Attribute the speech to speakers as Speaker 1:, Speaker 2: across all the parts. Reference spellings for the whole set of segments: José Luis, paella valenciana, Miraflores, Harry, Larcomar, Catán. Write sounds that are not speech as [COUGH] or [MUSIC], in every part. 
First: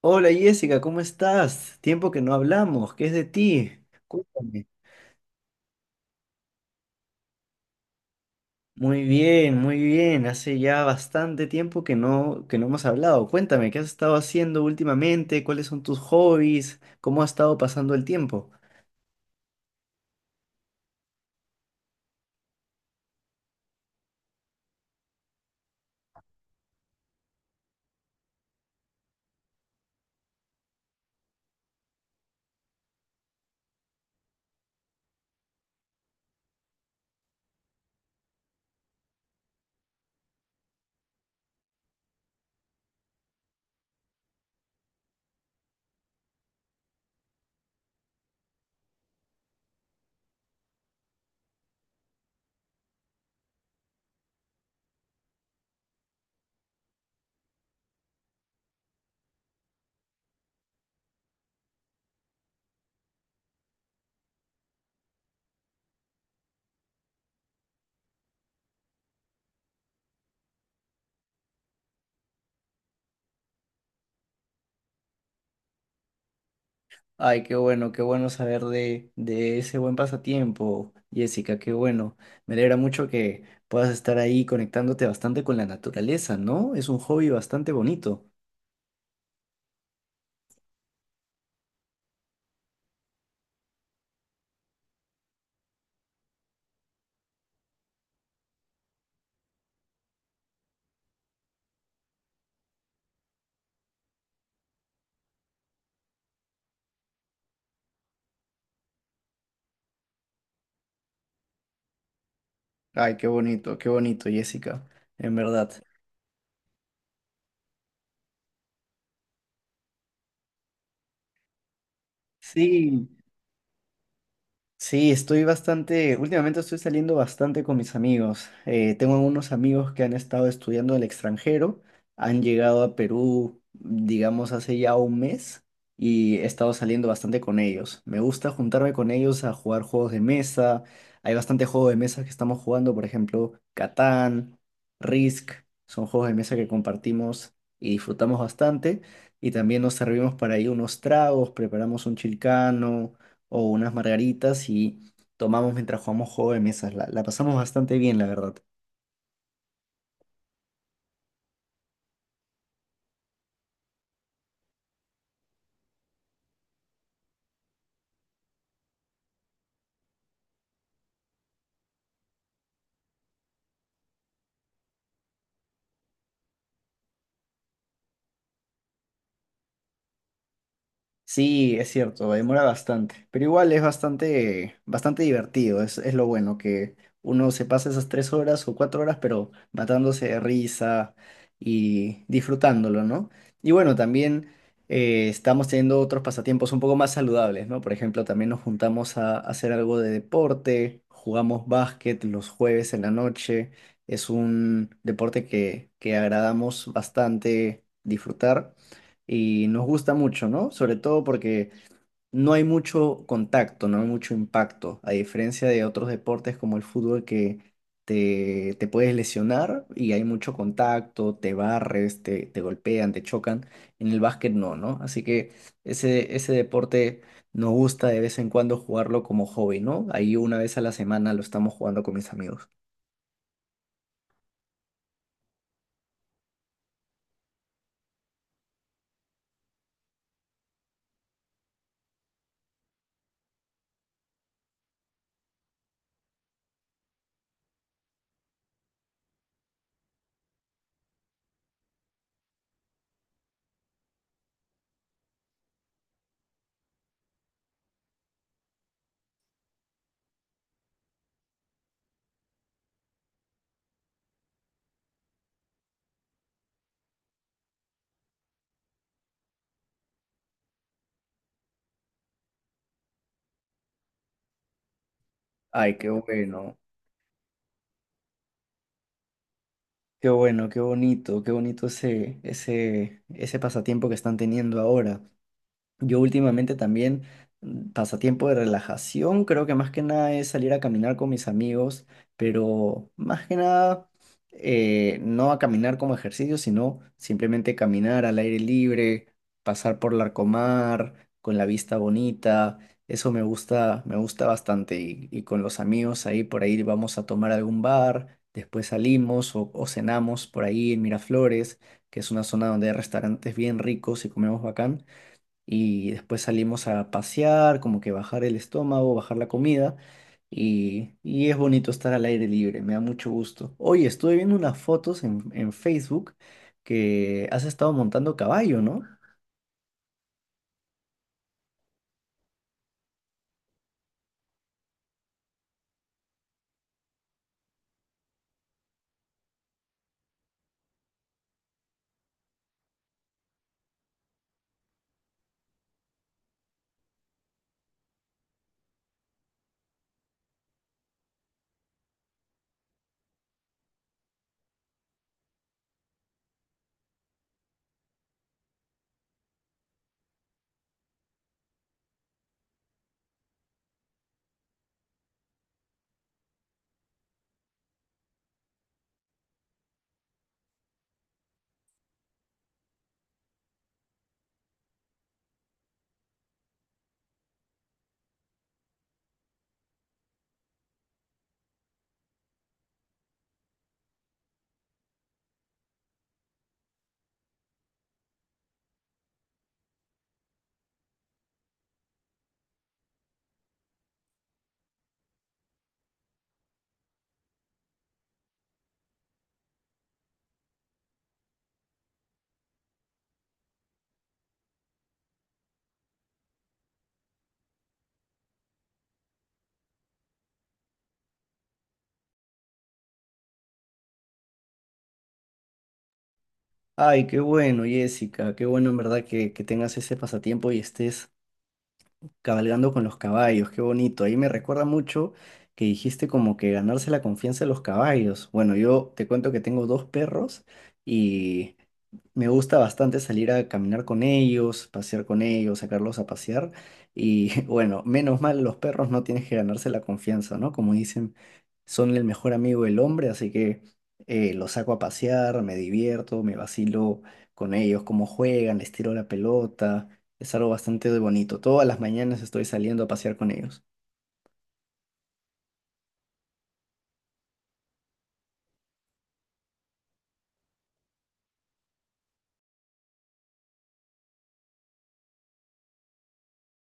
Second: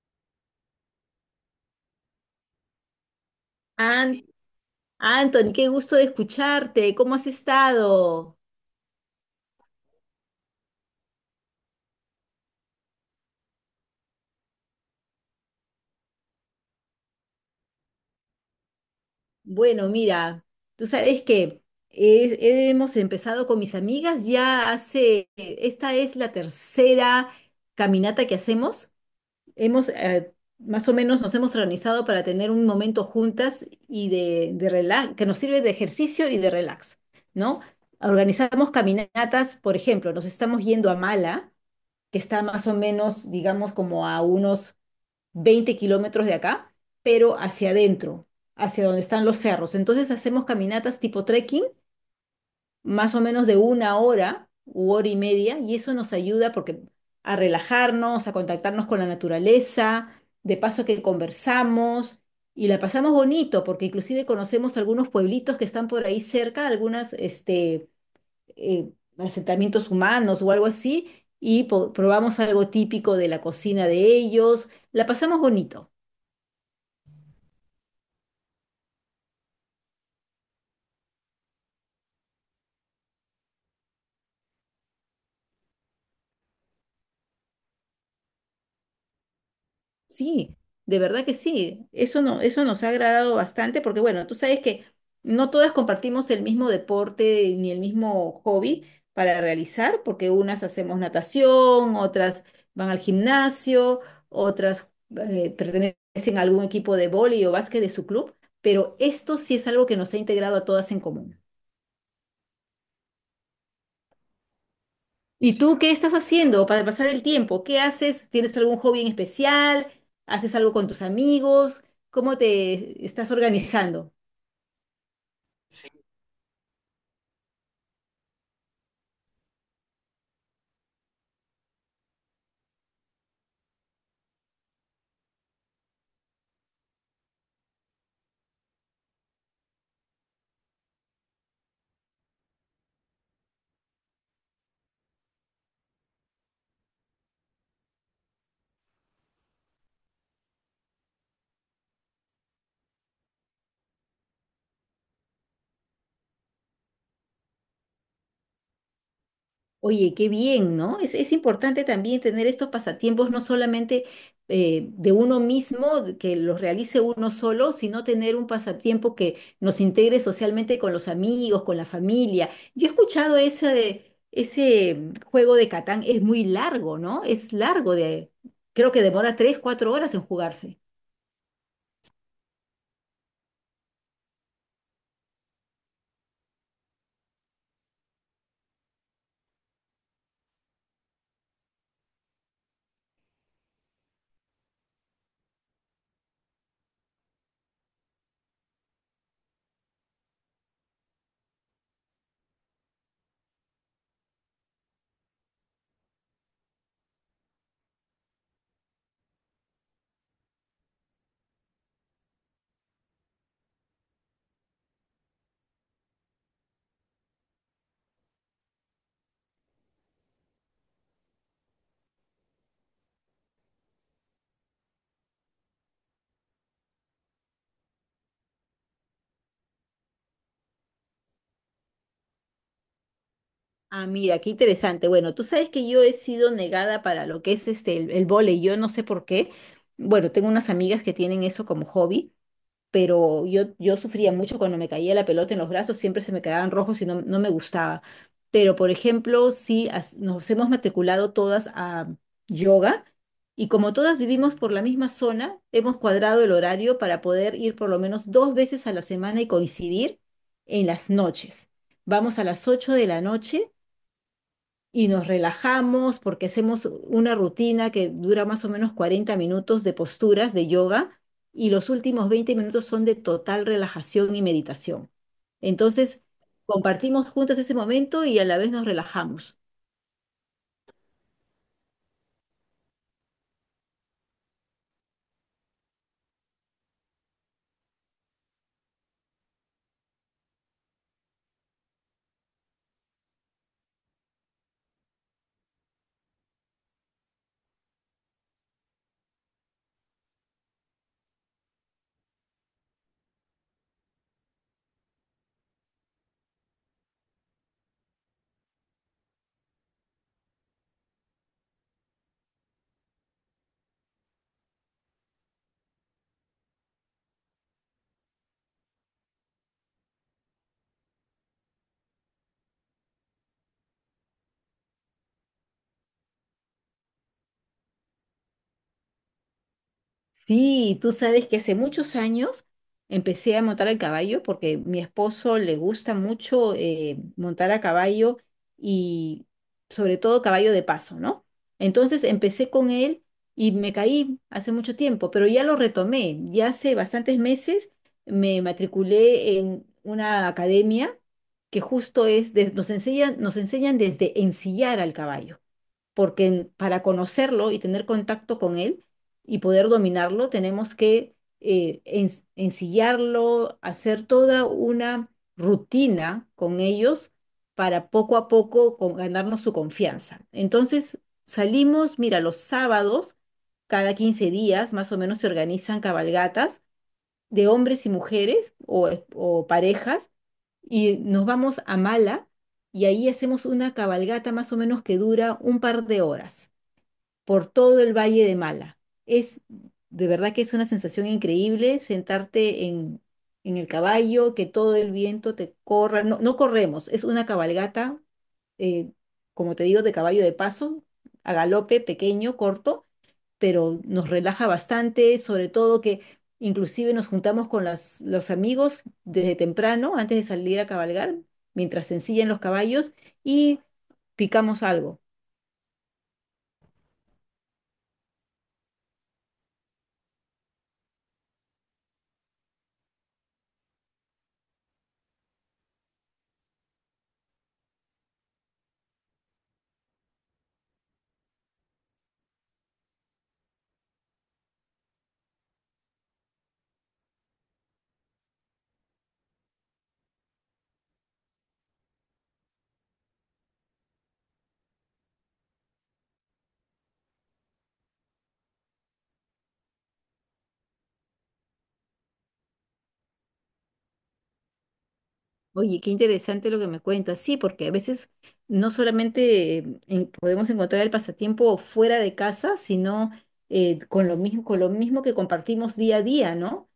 Speaker 1: Hola Jessica, ¿cómo estás? Tiempo que no hablamos, ¿qué es de ti?
Speaker 2: An-
Speaker 1: Cuéntame.
Speaker 2: Anthony, qué gusto de escucharte. ¿Cómo has estado?
Speaker 1: Muy bien, muy bien. Hace ya bastante tiempo que no hemos hablado. Cuéntame, ¿qué has estado haciendo últimamente? ¿Cuáles son tus hobbies? ¿Cómo ha estado pasando el tiempo?
Speaker 2: Bueno, mira, tú sabes que hemos empezado con mis amigas ya hace, esta es la tercera caminata que hacemos. Hemos, más o menos nos hemos organizado para tener un momento juntas y de relax, que nos sirve de ejercicio y de relax, ¿no? Organizamos caminatas, por ejemplo, nos estamos yendo a Mala, que está más o menos, digamos, como a unos 20 km de acá, pero hacia adentro, hacia donde están los cerros. Entonces hacemos caminatas tipo trekking, más o menos de una hora u hora y media, y eso nos ayuda porque a relajarnos, a contactarnos con la naturaleza, de paso que conversamos y la pasamos bonito, porque inclusive conocemos algunos pueblitos que están por ahí cerca, algunas, este, eh, asentamientos humanos o algo así, y probamos algo típico de la cocina de ellos. La pasamos bonito.
Speaker 1: Ay, qué bueno saber de ese buen pasatiempo, Jessica, qué bueno. Me alegra mucho que puedas estar ahí conectándote bastante con la naturaleza, ¿no? Es un hobby bastante bonito.
Speaker 2: Sí, de verdad que sí. Eso no, eso nos ha agradado bastante porque, bueno, tú sabes que no todas compartimos el mismo deporte ni el mismo hobby para realizar, porque unas hacemos natación, otras van al gimnasio, otras pertenecen a algún equipo de vóley o básquet de su club, pero esto sí es algo que nos ha integrado a todas en común.
Speaker 1: Ay, qué bonito, Jessica, en
Speaker 2: ¿Y
Speaker 1: verdad.
Speaker 2: tú qué estás haciendo para pasar el tiempo? ¿Qué haces? ¿Tienes algún hobby en especial? ¿Haces algo con tus amigos? ¿Cómo te
Speaker 1: Sí,
Speaker 2: estás organizando?
Speaker 1: sí, estoy bastante, últimamente estoy saliendo bastante con mis amigos. Tengo unos amigos que han estado estudiando en el extranjero, han llegado a Perú, digamos, hace ya un mes y he estado saliendo bastante con ellos. Me gusta juntarme con ellos a jugar juegos de mesa. Hay bastante juego de mesa que estamos jugando, por ejemplo, Catán, Risk, son juegos de mesa que compartimos y disfrutamos bastante. Y también nos servimos para ahí unos tragos, preparamos un chilcano o unas margaritas y tomamos mientras jugamos juego de mesas. La pasamos bastante bien, la verdad.
Speaker 2: Oye, qué bien, ¿no? Es importante también tener estos pasatiempos, no solamente de uno mismo, de que los realice uno solo, sino tener un pasatiempo que nos integre socialmente con los amigos, con la familia. Yo he escuchado ese, ese juego de Catán, es muy largo, ¿no? Es largo de, creo que demora 3, 4 horas en jugarse.
Speaker 1: Sí, es cierto, demora bastante, pero igual es bastante, bastante divertido, es lo bueno, que uno se pasa esas tres horas o cuatro horas, pero matándose de risa y disfrutándolo, ¿no? Y bueno, también estamos teniendo otros pasatiempos un poco más saludables, ¿no? Por ejemplo, también nos juntamos a hacer algo de deporte, jugamos básquet los jueves en la noche, es un deporte que agradamos bastante disfrutar y nos gusta mucho, ¿no? Sobre todo porque no hay mucho contacto, no hay mucho impacto, a diferencia de otros deportes como el fútbol que te puedes lesionar y hay mucho contacto, te barres, te golpean, te chocan, en el básquet no, ¿no? Así que ese deporte nos gusta de vez en cuando jugarlo como hobby, ¿no? Ahí una vez a la semana lo estamos jugando con mis amigos.
Speaker 2: Ah, mira, qué interesante. Bueno, tú sabes que yo he sido negada para lo que es este, el vóley, yo no sé por qué. Bueno, tengo unas amigas que tienen eso como hobby, pero yo sufría mucho cuando me caía la pelota en los brazos, siempre se me quedaban rojos y no, no me gustaba. Pero, por ejemplo, sí, nos hemos matriculado todas a yoga y como todas vivimos por la misma zona, hemos cuadrado el horario para poder ir por lo menos dos veces a la semana y coincidir en las noches. Vamos a las 8 de la noche y nos relajamos porque hacemos una rutina que dura más o menos 40 minutos de posturas de yoga y los últimos 20 minutos son de total relajación y meditación.
Speaker 1: Ay, qué
Speaker 2: Entonces,
Speaker 1: bueno,
Speaker 2: compartimos juntas ese momento y a la vez nos relajamos.
Speaker 1: qué bueno, qué bonito ese, ese, ese pasatiempo que están teniendo ahora. Yo últimamente también, pasatiempo de relajación, creo que más que nada es salir a caminar con mis amigos, pero más que nada no a caminar como ejercicio, sino simplemente caminar al aire libre, pasar por Larcomar, con la vista bonita, eso me gusta bastante y con los amigos ahí por ahí vamos a tomar algún bar, después salimos o cenamos por ahí en Miraflores, que es una zona donde hay restaurantes bien ricos y comemos bacán y después salimos a pasear, como que bajar el estómago, bajar la comida y es bonito estar al aire libre, me da mucho gusto. Oye, estuve viendo unas fotos en Facebook que has estado montando caballo, ¿no?
Speaker 2: Sí, tú sabes que hace muchos años empecé a montar a caballo porque mi esposo le gusta mucho montar a caballo y sobre todo caballo de paso, ¿no? Entonces empecé con él y me caí hace mucho tiempo, pero ya lo retomé. Ya hace bastantes meses me matriculé en una academia que justo es, nos enseñan, desde ensillar al caballo porque para conocerlo y tener contacto con él y poder dominarlo, tenemos que ensillarlo, hacer toda una rutina con ellos para poco a poco ganarnos su confianza. Entonces, salimos, mira, los sábados, cada 15 días más o menos se organizan cabalgatas de hombres y mujeres o parejas y nos vamos a Mala y ahí hacemos una cabalgata más o menos que dura un par de horas por todo el Valle de Mala. Es de verdad que es una sensación increíble sentarte en el caballo, que todo el viento te corra. No, no corremos, es una cabalgata, eh, como te digo, de caballo de paso, a galope, pequeño, corto, pero nos relaja bastante, sobre todo que inclusive nos juntamos con los amigos desde temprano, antes de salir a cabalgar, mientras se ensillan los caballos y picamos algo.
Speaker 1: Ay, qué bueno, Jessica, qué bueno en verdad que tengas ese pasatiempo y estés cabalgando con los caballos, qué bonito. Ahí me recuerda mucho que dijiste como que ganarse la confianza de los caballos. Bueno, yo te cuento que tengo dos perros y me gusta bastante salir a caminar con ellos, pasear con ellos, sacarlos a pasear. Y [LAUGHS] bueno, menos mal, los perros no tienes que ganarse la confianza, ¿no? Como dicen, son el mejor amigo del hombre, así que los saco a pasear, me divierto, me vacilo con ellos, cómo juegan, les tiro la pelota. Es algo bastante bonito. Todas las mañanas estoy saliendo a pasear con ellos.
Speaker 2: Oye, qué interesante lo que me cuentas. Sí, porque a veces no solamente podemos encontrar el pasatiempo fuera de casa, sino con lo mismo que compartimos día a día, ¿no?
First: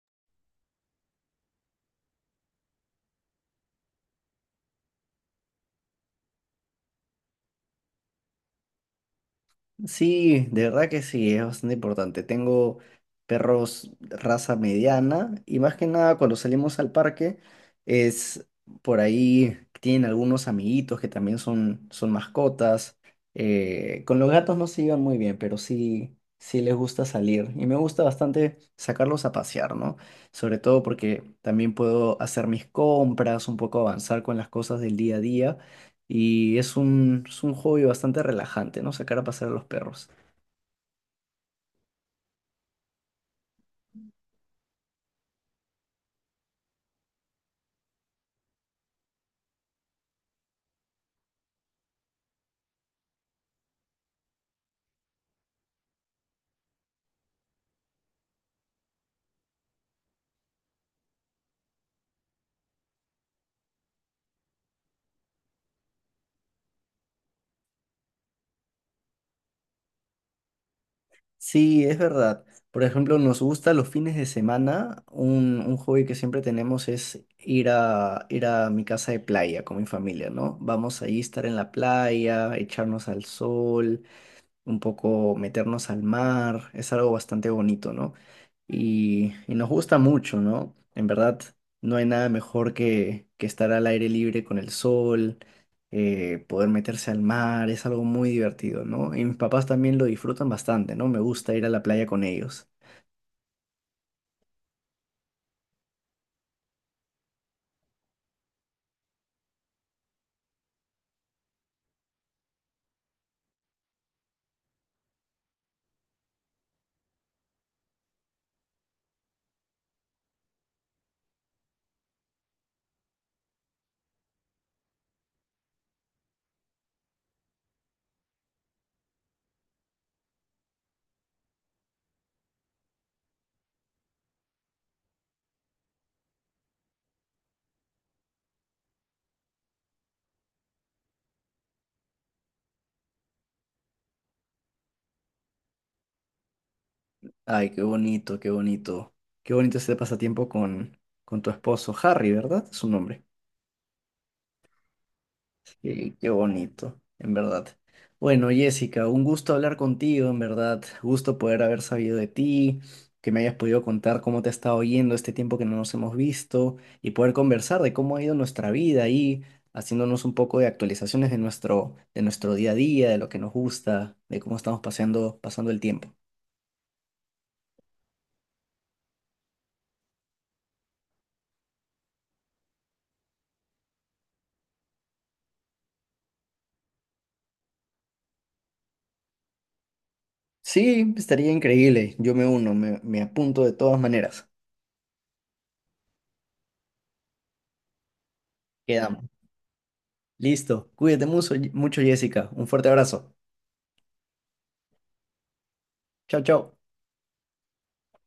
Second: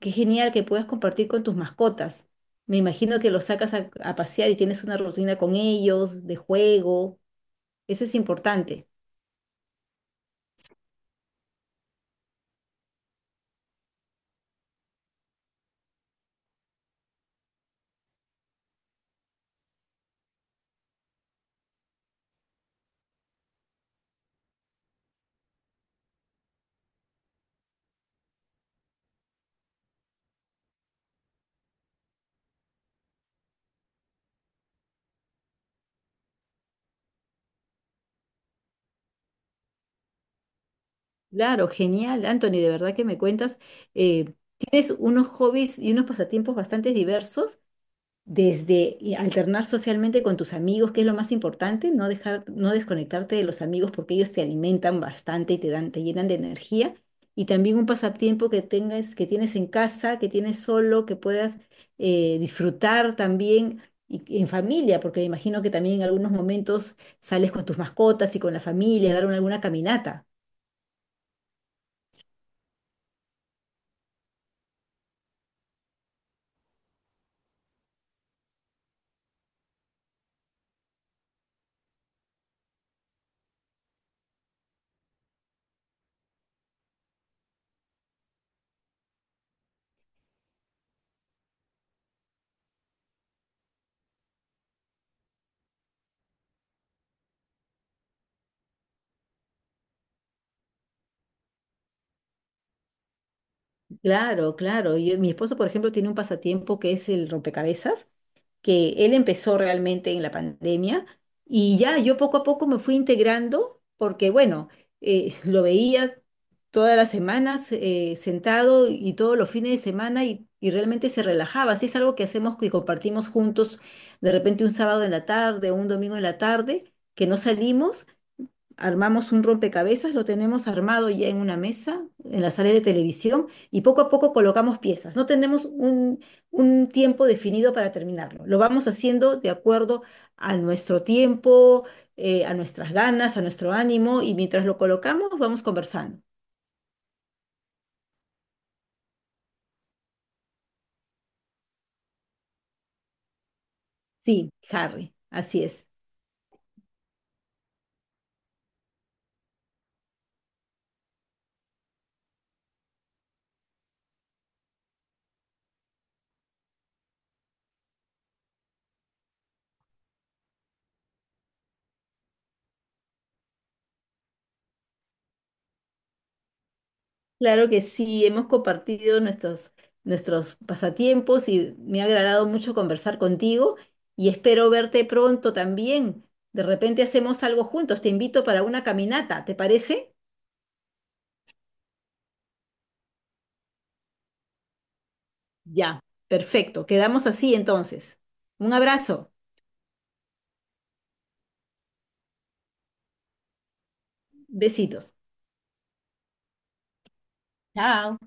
Speaker 2: Qué genial que puedas compartir con tus mascotas. Me imagino que los sacas a pasear y tienes una rutina con ellos, de juego. Eso es importante.
Speaker 1: Sí, de verdad que sí, es bastante importante. Tengo perros raza mediana y más que nada cuando salimos al parque es por ahí, tienen algunos amiguitos que también son, son mascotas. Con los gatos no se llevan muy bien, pero sí, sí les gusta salir y me gusta bastante sacarlos a pasear, ¿no? Sobre todo porque también puedo hacer mis compras, un poco avanzar con las cosas del día a día. Y es un hobby bastante relajante, ¿no? Sacar a pasear a los perros.
Speaker 2: Claro, genial, Anthony, de verdad que me cuentas. eh, tienes unos hobbies y unos pasatiempos bastante diversos desde y alternar socialmente con tus amigos, que es lo más importante, no dejar, no desconectarte de los amigos porque ellos te alimentan bastante y te dan, te llenan de energía. Y también un pasatiempo que tengas, que tienes en casa, que tienes solo, que puedas disfrutar también y en familia, porque me imagino que también en algunos momentos sales con tus mascotas y con la familia, a dar alguna caminata.
Speaker 1: Sí, es verdad. Por ejemplo, nos gusta los fines de semana. Un hobby que siempre tenemos es ir ir a mi casa de playa con mi familia, ¿no? Vamos ahí a estar en la playa, echarnos al sol, un poco meternos al mar. Es algo bastante bonito, ¿no? Y nos gusta mucho, ¿no? En verdad, no hay nada mejor que estar al aire libre con el sol, poder meterse al mar, es algo muy divertido, ¿no? Y mis papás también lo disfrutan bastante, ¿no? Me gusta ir a la playa con ellos.
Speaker 2: Claro, claro. Mi esposo, por ejemplo, tiene un pasatiempo que es el rompecabezas, que él empezó realmente en la pandemia y ya yo poco a poco me fui integrando porque, bueno, [LAUGHS] lo veía todas las semanas, sentado y todos los fines de semana y realmente se relajaba. Así es algo que hacemos y compartimos juntos de repente un sábado en la tarde, un domingo en la tarde, que no salimos armamos un rompecabezas, lo tenemos armado ya en una mesa, en la sala de televisión, y poco a poco colocamos piezas. No tenemos un tiempo definido para terminarlo. Lo vamos haciendo de acuerdo a nuestro tiempo, a nuestras ganas, a nuestro ánimo, y mientras lo colocamos, vamos conversando.
Speaker 1: Ay, qué bonito, qué bonito. Qué bonito este pasatiempo con tu esposo, Harry, ¿verdad? Es su nombre.
Speaker 2: Sí, Harry, así es.
Speaker 1: Qué, qué bonito, en verdad. Bueno, Jessica, un gusto hablar contigo, en verdad. Gusto poder haber sabido de ti, que me hayas podido contar cómo te ha estado yendo este tiempo que no nos hemos visto y poder conversar de cómo ha ido nuestra vida y haciéndonos un poco de actualizaciones de nuestro día a día, de lo que nos gusta, de cómo estamos paseando, pasando el tiempo.
Speaker 2: Claro que sí, hemos compartido nuestros pasatiempos y me ha agradado mucho conversar contigo y espero verte pronto también. De repente hacemos algo juntos, te invito para una caminata, ¿te parece?
Speaker 1: Sí, estaría increíble. Yo me uno, me apunto de todas maneras.
Speaker 2: Ya, perfecto, quedamos así entonces. Un
Speaker 1: Quedamos.
Speaker 2: abrazo,
Speaker 1: Listo. Cuídate mucho, mucho, Jessica. Un fuerte abrazo.
Speaker 2: besitos.
Speaker 1: Chao, chao.
Speaker 2: Chao.